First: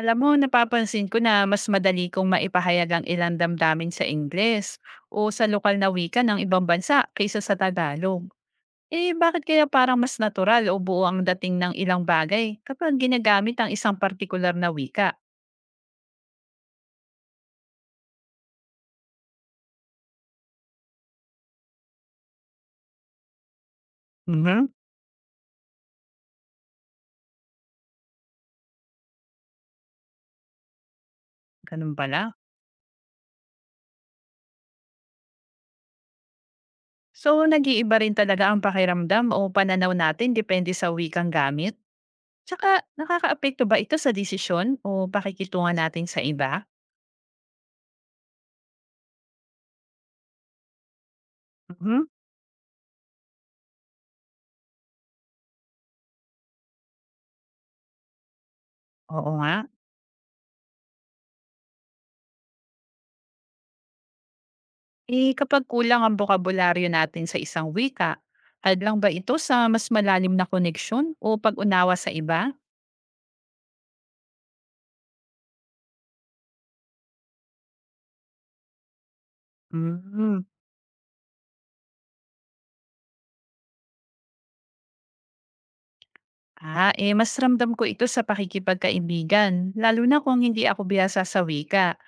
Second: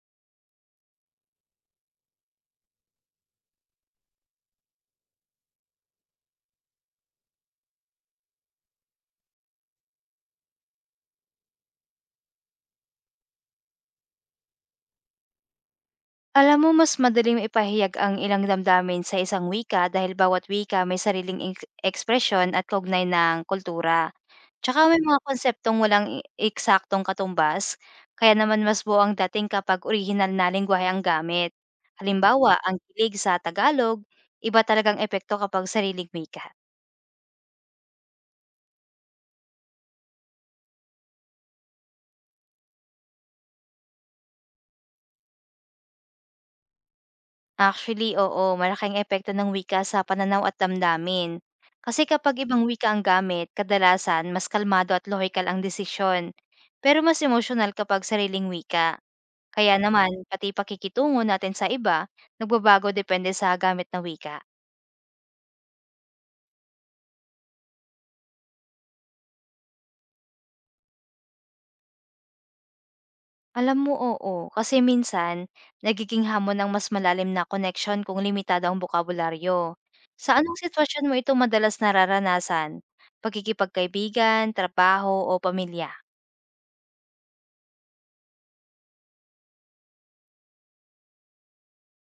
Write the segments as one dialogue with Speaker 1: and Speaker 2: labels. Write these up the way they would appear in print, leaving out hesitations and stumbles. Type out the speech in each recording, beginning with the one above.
Speaker 1: Alam mo, napapansin ko na mas madali kong maipahayag ang ilang damdamin sa Ingles o sa lokal na wika ng ibang bansa kaysa sa Tagalog. Eh, bakit kaya parang mas natural o buo ang dating ng ilang bagay kapag ginagamit ang isang partikular na wika?
Speaker 2: Alam mo mas madaling maipahayag ang ilang damdamin sa isang wika dahil bawat wika may sariling ekspresyon at kaugnay ng kultura.
Speaker 1: Mhm,
Speaker 2: Tsaka may mga konseptong walang eksaktong katumbas, kaya naman mas buo ang dating kapag orihinal na lingwahe ang gamit.
Speaker 1: ganun pala.
Speaker 2: Halimbawa, ang kilig sa Tagalog, iba talagang epekto kapag sariling wika.
Speaker 1: So, nag-iiba rin talaga ang pakiramdam o pananaw natin depende sa wikang gamit? Tsaka, nakakaapekto ba ito sa desisyon o pakikitungan natin sa iba?
Speaker 2: Actually, oo, malaking epekto ng wika sa pananaw at damdamin. Kasi
Speaker 1: Mhm,
Speaker 2: kapag ibang wika ang gamit, kadalasan mas kalmado at logical ang desisyon. Pero mas emosyonal kapag sariling wika.
Speaker 1: oo nga.
Speaker 2: Kaya naman, pati pakikitungo natin sa iba, nagbabago depende sa gamit na wika.
Speaker 1: Eh, kapag kulang ang bokabularyo natin sa isang wika, hadlang ba ito sa mas malalim na koneksyon o pag-unawa sa iba?
Speaker 2: Alam mo, oo, kasi minsan, nagiging hamon ng mas malalim na connection kung limitado ang bokabularyo. Sa
Speaker 1: Mm.
Speaker 2: anong sitwasyon mo ito madalas nararanasan? Pagkikipagkaibigan, trabaho, o pamilya?
Speaker 1: Ah, eh mas ramdam ko ito sa pakikipagkaibigan, lalo na kung hindi ako biyasa sa wika.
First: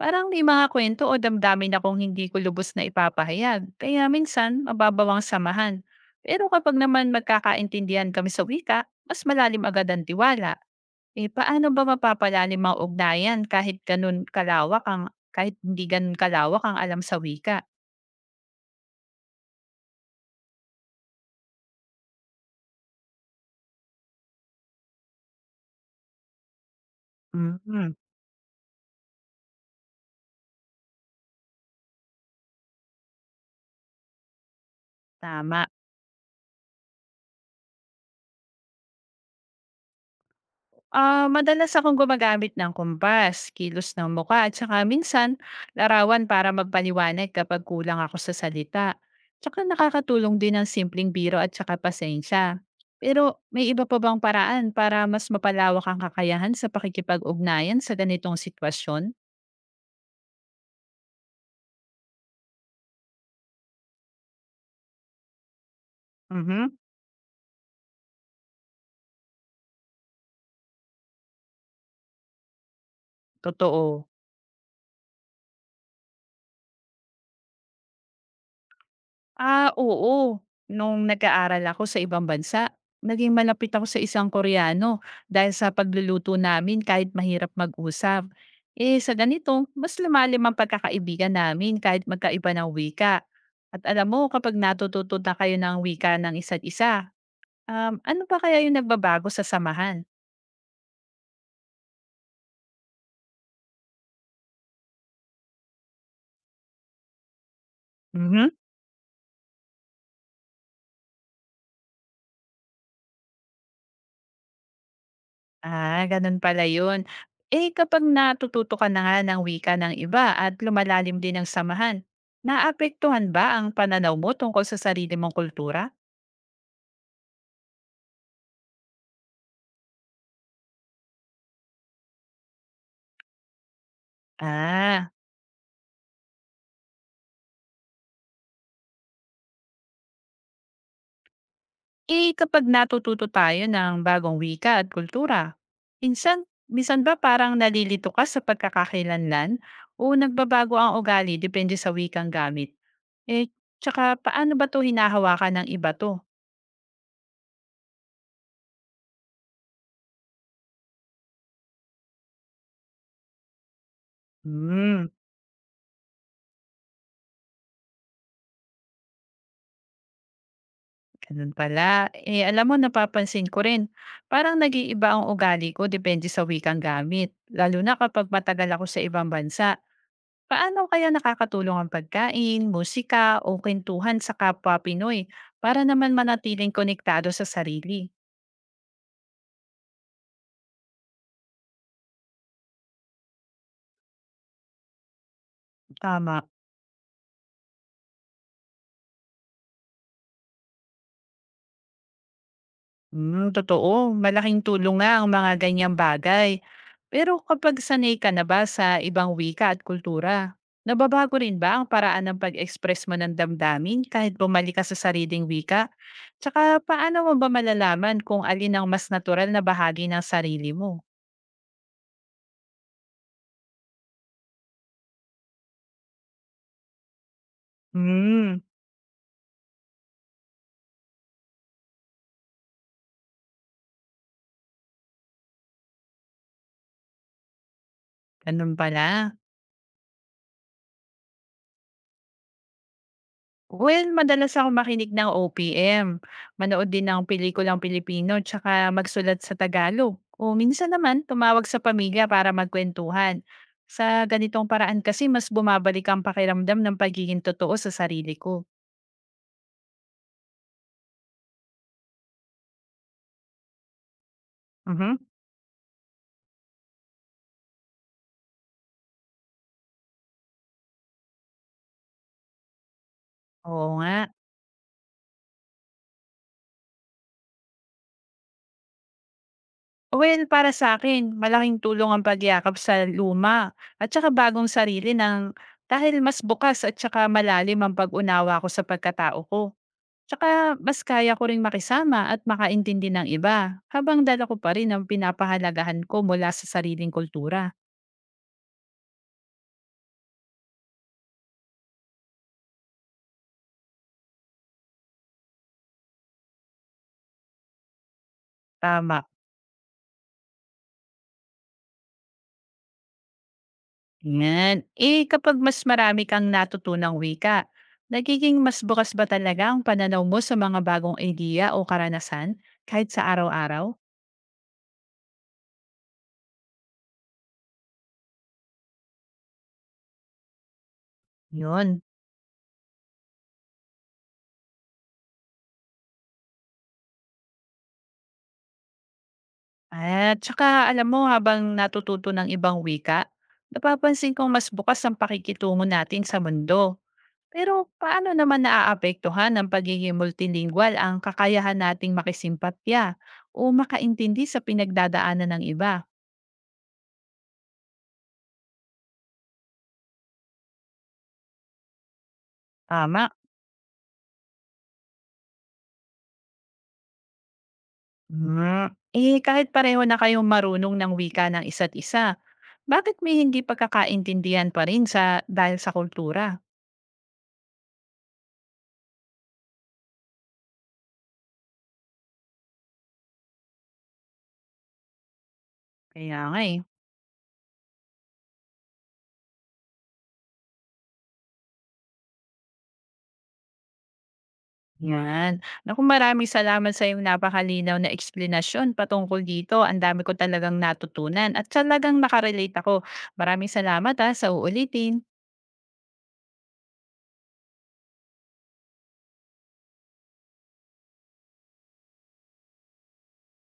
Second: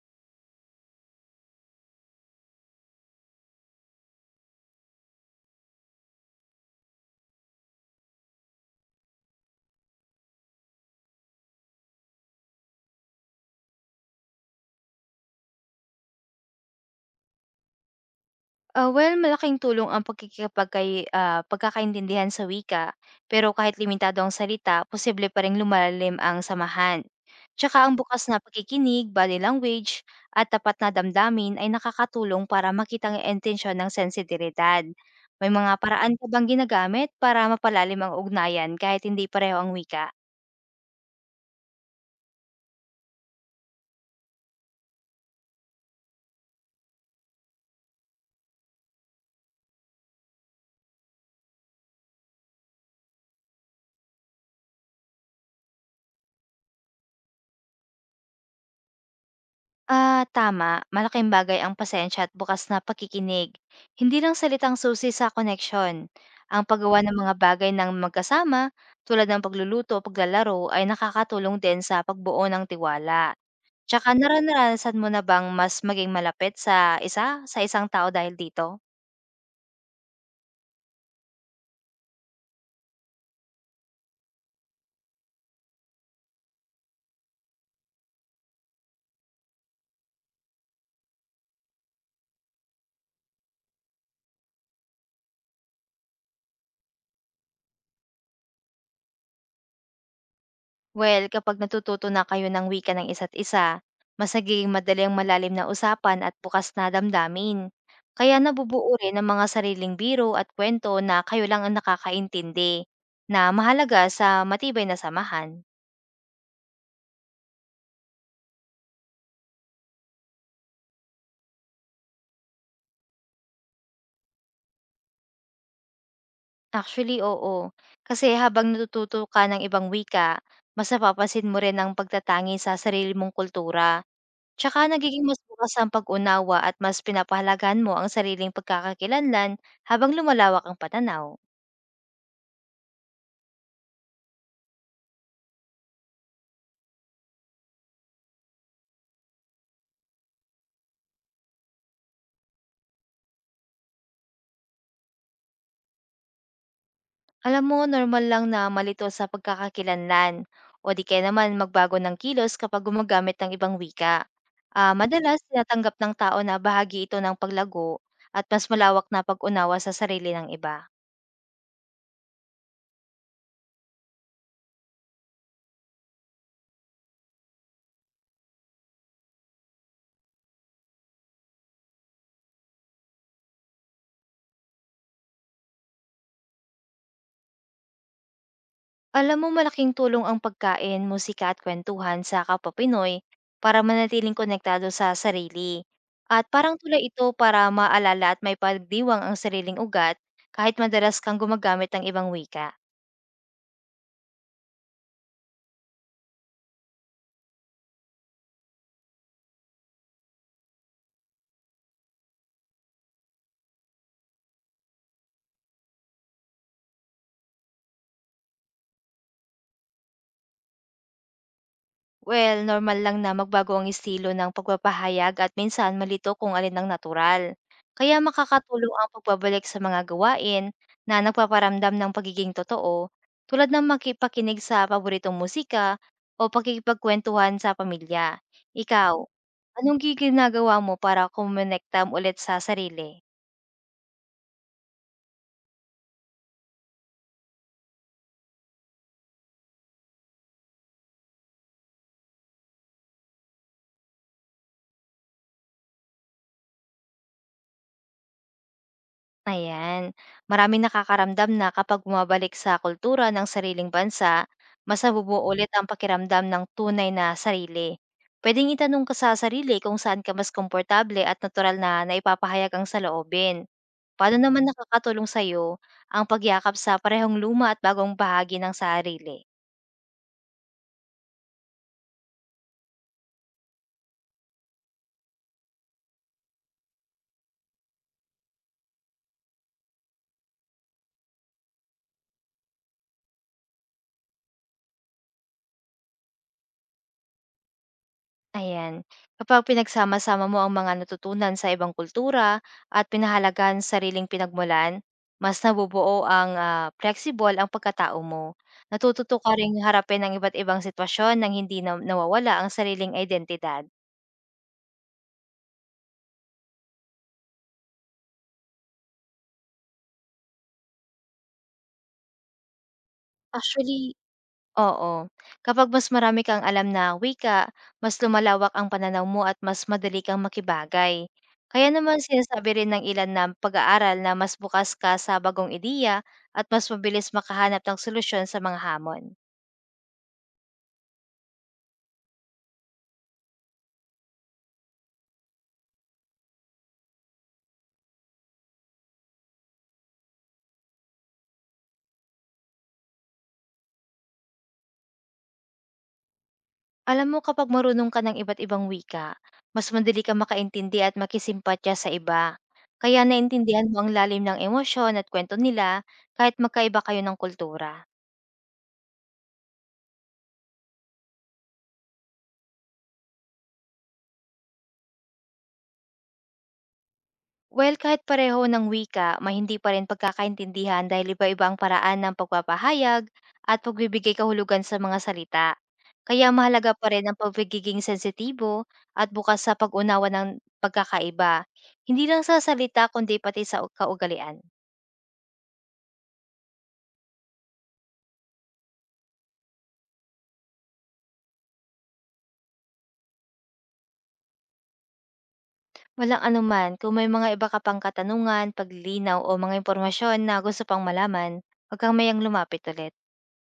Speaker 1: Parang may mga kwento o damdamin akong hindi ko lubos na ipapahayag, kaya minsan mababawang samahan. Pero kapag naman magkakaintindihan kami sa wika, mas malalim agad ang tiwala. Eh, paano ba mapapalalim ang ugnayan kahit gano'n kalawak ang kahit hindi gano'n kalawak ang alam sa wika?
Speaker 2: Ah, well, malaking tulong ang pagkakaintindihan sa wika. Pero kahit limitado ang salita, posible pa ring lumalim ang samahan. Tsaka
Speaker 1: Mm,
Speaker 2: ang bukas na pakikinig, body language, at tapat na damdamin ay nakakatulong para makita ang intensyon ng sensitibidad. May
Speaker 1: tama.
Speaker 2: mga paraan ka bang ginagamit para mapalalim ang ugnayan kahit hindi pareho ang wika?
Speaker 1: Ah, madalas akong gumagamit ng kompas, kilos ng mukha at saka minsan larawan para magpaliwanag kapag kulang ako sa salita. Tsaka nakakatulong din ang simpleng biro at saka pasensya. Pero may iba pa bang paraan para mas mapalawak ang kakayahan sa pakikipag-ugnayan sa ganitong sitwasyon?
Speaker 2: Ah, tama. Malaking bagay ang pasensya at bukas na pakikinig. Hindi lang salitang susi sa koneksyon. Ang
Speaker 1: Mhm,
Speaker 2: paggawa ng mga bagay ng magkasama, tulad ng pagluluto o paglalaro, ay nakakatulong din sa pagbuo ng tiwala.
Speaker 1: totoo.
Speaker 2: Tsaka naranasan mo na bang mas maging malapit sa isang tao dahil dito?
Speaker 1: Ah, oo. Nung nag-aaral ako sa ibang bansa, naging malapit ako sa isang Koreano dahil sa pagluluto namin kahit mahirap mag-usap. Eh, sa ganito, mas lumalim ang pagkakaibigan namin kahit magkaiba ng wika. At alam mo, kapag natututo na kayo ng wika ng isa't isa, ano pa kaya yung nagbabago sa samahan?
Speaker 2: Well, kapag natututo na kayo ng wika ng isa't isa, mas nagiging madali ang malalim na usapan at bukas na damdamin. Kaya
Speaker 1: Mhm.
Speaker 2: nabubuo rin ang mga sariling biro at kwento na kayo lang ang nakakaintindi, na mahalaga sa matibay na samahan.
Speaker 1: Ah, ganun pala yun. Eh, kapag natututo ka na nga ng wika ng iba at lumalalim din ang samahan, naapektuhan ba ang pananaw mo tungkol sa sarili mong kultura?
Speaker 2: Actually, oo. Kasi habang natututo ka ng ibang wika, mas napapasin mo rin ang pagtatangi sa sarili mong kultura. Tsaka
Speaker 1: Ah,
Speaker 2: nagiging mas bukas ang pag-unawa at mas pinapahalagan mo ang sariling pagkakakilanlan habang lumalawak ang pananaw.
Speaker 1: eh kapag natututo tayo ng bagong wika at kultura, minsan, minsan ba parang nalilito ka sa pagkakakilanlan o nagbabago ang ugali depende sa wikang gamit? Eh, tsaka paano ba to hinahawakan ng iba to?
Speaker 2: Alam mo, normal lang na malito sa pagkakakilanlan o di kaya naman magbago ng kilos kapag gumagamit ng ibang wika. Ah,
Speaker 1: Hmm.
Speaker 2: madalas tinatanggap ng tao na bahagi ito ng paglago at mas malawak na pag-unawa sa sarili ng iba.
Speaker 1: Ganun pala. Eh, alam mo, napapansin ko rin, parang nag-iiba ang ugali ko depende sa wikang gamit, lalo na kapag matagal ako sa ibang bansa. Paano kaya nakakatulong ang pagkain, musika, o kwentuhan sa kapwa Pinoy para naman manatiling konektado sa sarili?
Speaker 2: Alam mo, malaking tulong ang pagkain, musika at kwentuhan sa kapwa Pinoy para manatiling konektado sa sarili.
Speaker 1: Tama.
Speaker 2: At parang tulay ito para maalala at may pagdiwang ang sariling ugat kahit madalas kang gumagamit ng ibang wika.
Speaker 1: Hmm, totoo. Malaking tulong nga ang mga ganyang bagay. Pero kapag sanay ka na ba sa ibang wika at kultura, nababago rin ba ang paraan ng pag-express mo ng damdamin kahit bumalik ka sa sariling wika? Tsaka paano mo ba malalaman kung alin ang mas natural na bahagi ng sarili mo?
Speaker 2: Well, normal lang na magbago ang estilo ng pagpapahayag at minsan malito kung alin ang natural. Kaya
Speaker 1: Hmm,
Speaker 2: makakatulong ang pagbabalik sa mga gawain na nagpaparamdam ng pagiging totoo tulad ng makipakinig sa paboritong musika o pakikipagkwentuhan sa pamilya.
Speaker 1: ganun
Speaker 2: Ikaw,
Speaker 1: pala.
Speaker 2: anong ginagawa mo para kumonekta ulit sa sarili?
Speaker 1: Well, madalas akong makinig ng OPM, manood din ng pelikulang Pilipino tsaka magsulat sa Tagalog. O minsan naman, tumawag sa pamilya para magkwentuhan. Sa ganitong paraan kasi mas bumabalik ang pakiramdam ng pagiging totoo sa sarili ko.
Speaker 2: Ayan. Maraming nakakaramdam na kapag bumabalik sa kultura ng sariling bansa, mas
Speaker 1: Mhm.
Speaker 2: nabubuo ulit ang pakiramdam ng tunay na sarili. Pwedeng itanong ka sa sarili kung saan ka mas komportable at natural na naipapahayag ang saloobin.
Speaker 1: Oo nga.
Speaker 2: Paano naman nakakatulong sa'yo ang pagyakap sa parehong luma at bagong bahagi ng sarili?
Speaker 1: Well, para sa akin, malaking tulong ang pagyakap sa luma at saka bagong sarili ng dahil mas bukas at saka malalim ang pag-unawa ko sa pagkatao ko. Tsaka mas kaya ko ring makisama at makaintindi ng iba habang dala ko pa rin ang pinapahalagahan ko mula sa sariling kultura.
Speaker 2: Ayan. Kapag pinagsama-sama mo ang mga natutunan sa ibang kultura at pinahalagan sariling pinagmulan, mas nabubuo ang flexible ang pagkatao mo.
Speaker 1: Tama.
Speaker 2: Natututo ka ring harapin ang iba't ibang sitwasyon nang hindi na nawawala ang sariling identidad.
Speaker 1: Yan. Eh kapag mas marami kang natutunang wika, nagiging mas bukas ba talaga ang pananaw mo sa mga bagong idea o karanasan kahit sa araw-araw?
Speaker 2: Actually, oo. Kapag mas marami kang alam na wika, mas lumalawak ang pananaw mo at mas madali kang makibagay. Kaya
Speaker 1: Yun.
Speaker 2: naman sinasabi rin ng ilan na pag-aaral na mas bukas ka sa bagong ideya at mas mabilis makahanap ng solusyon sa mga hamon.
Speaker 1: At tsaka alam mo habang natututo ng ibang wika, napapansin kong mas bukas ang pakikitungo natin sa mundo. Pero paano naman naaapektuhan ng pagiging multilingual ang kakayahan nating makisimpatya o makaintindi sa pinagdadaanan ng iba?
Speaker 2: Alam mo kapag marunong ka ng iba't ibang wika, mas madali kang makaintindi at makisimpatya sa iba. Kaya
Speaker 1: Tama.
Speaker 2: naintindihan mo ang lalim ng emosyon at kwento nila kahit magkaiba kayo ng kultura.
Speaker 1: Mm. Eh kahit pareho na kayong marunong ng wika ng isa't isa, bakit may hindi pagkakaintindihan pa rin sa dahil sa kultura?
Speaker 2: Well, kahit pareho ng wika, may hindi pa rin pagkakaintindihan dahil iba-iba ang paraan ng pagpapahayag at pagbibigay kahulugan sa mga salita.
Speaker 1: Kaya
Speaker 2: Kaya
Speaker 1: nga eh.
Speaker 2: mahalaga pa rin ang pagigiging sensitibo at bukas sa pag-unawa ng pagkakaiba. Hindi lang sa salita kundi pati sa kaugalian.
Speaker 1: Yan. Naku, maraming salamat sa iyong napakalinaw na eksplanasyon patungkol dito. Ang dami ko talagang natutunan at talagang nakarelate ako. Maraming salamat ha, sa uulitin.
Speaker 2: Walang anuman, kung may mga iba ka pang katanungan, paglilinaw o mga impormasyon na gusto pang malaman, huwag kang mayang lumapit ulit.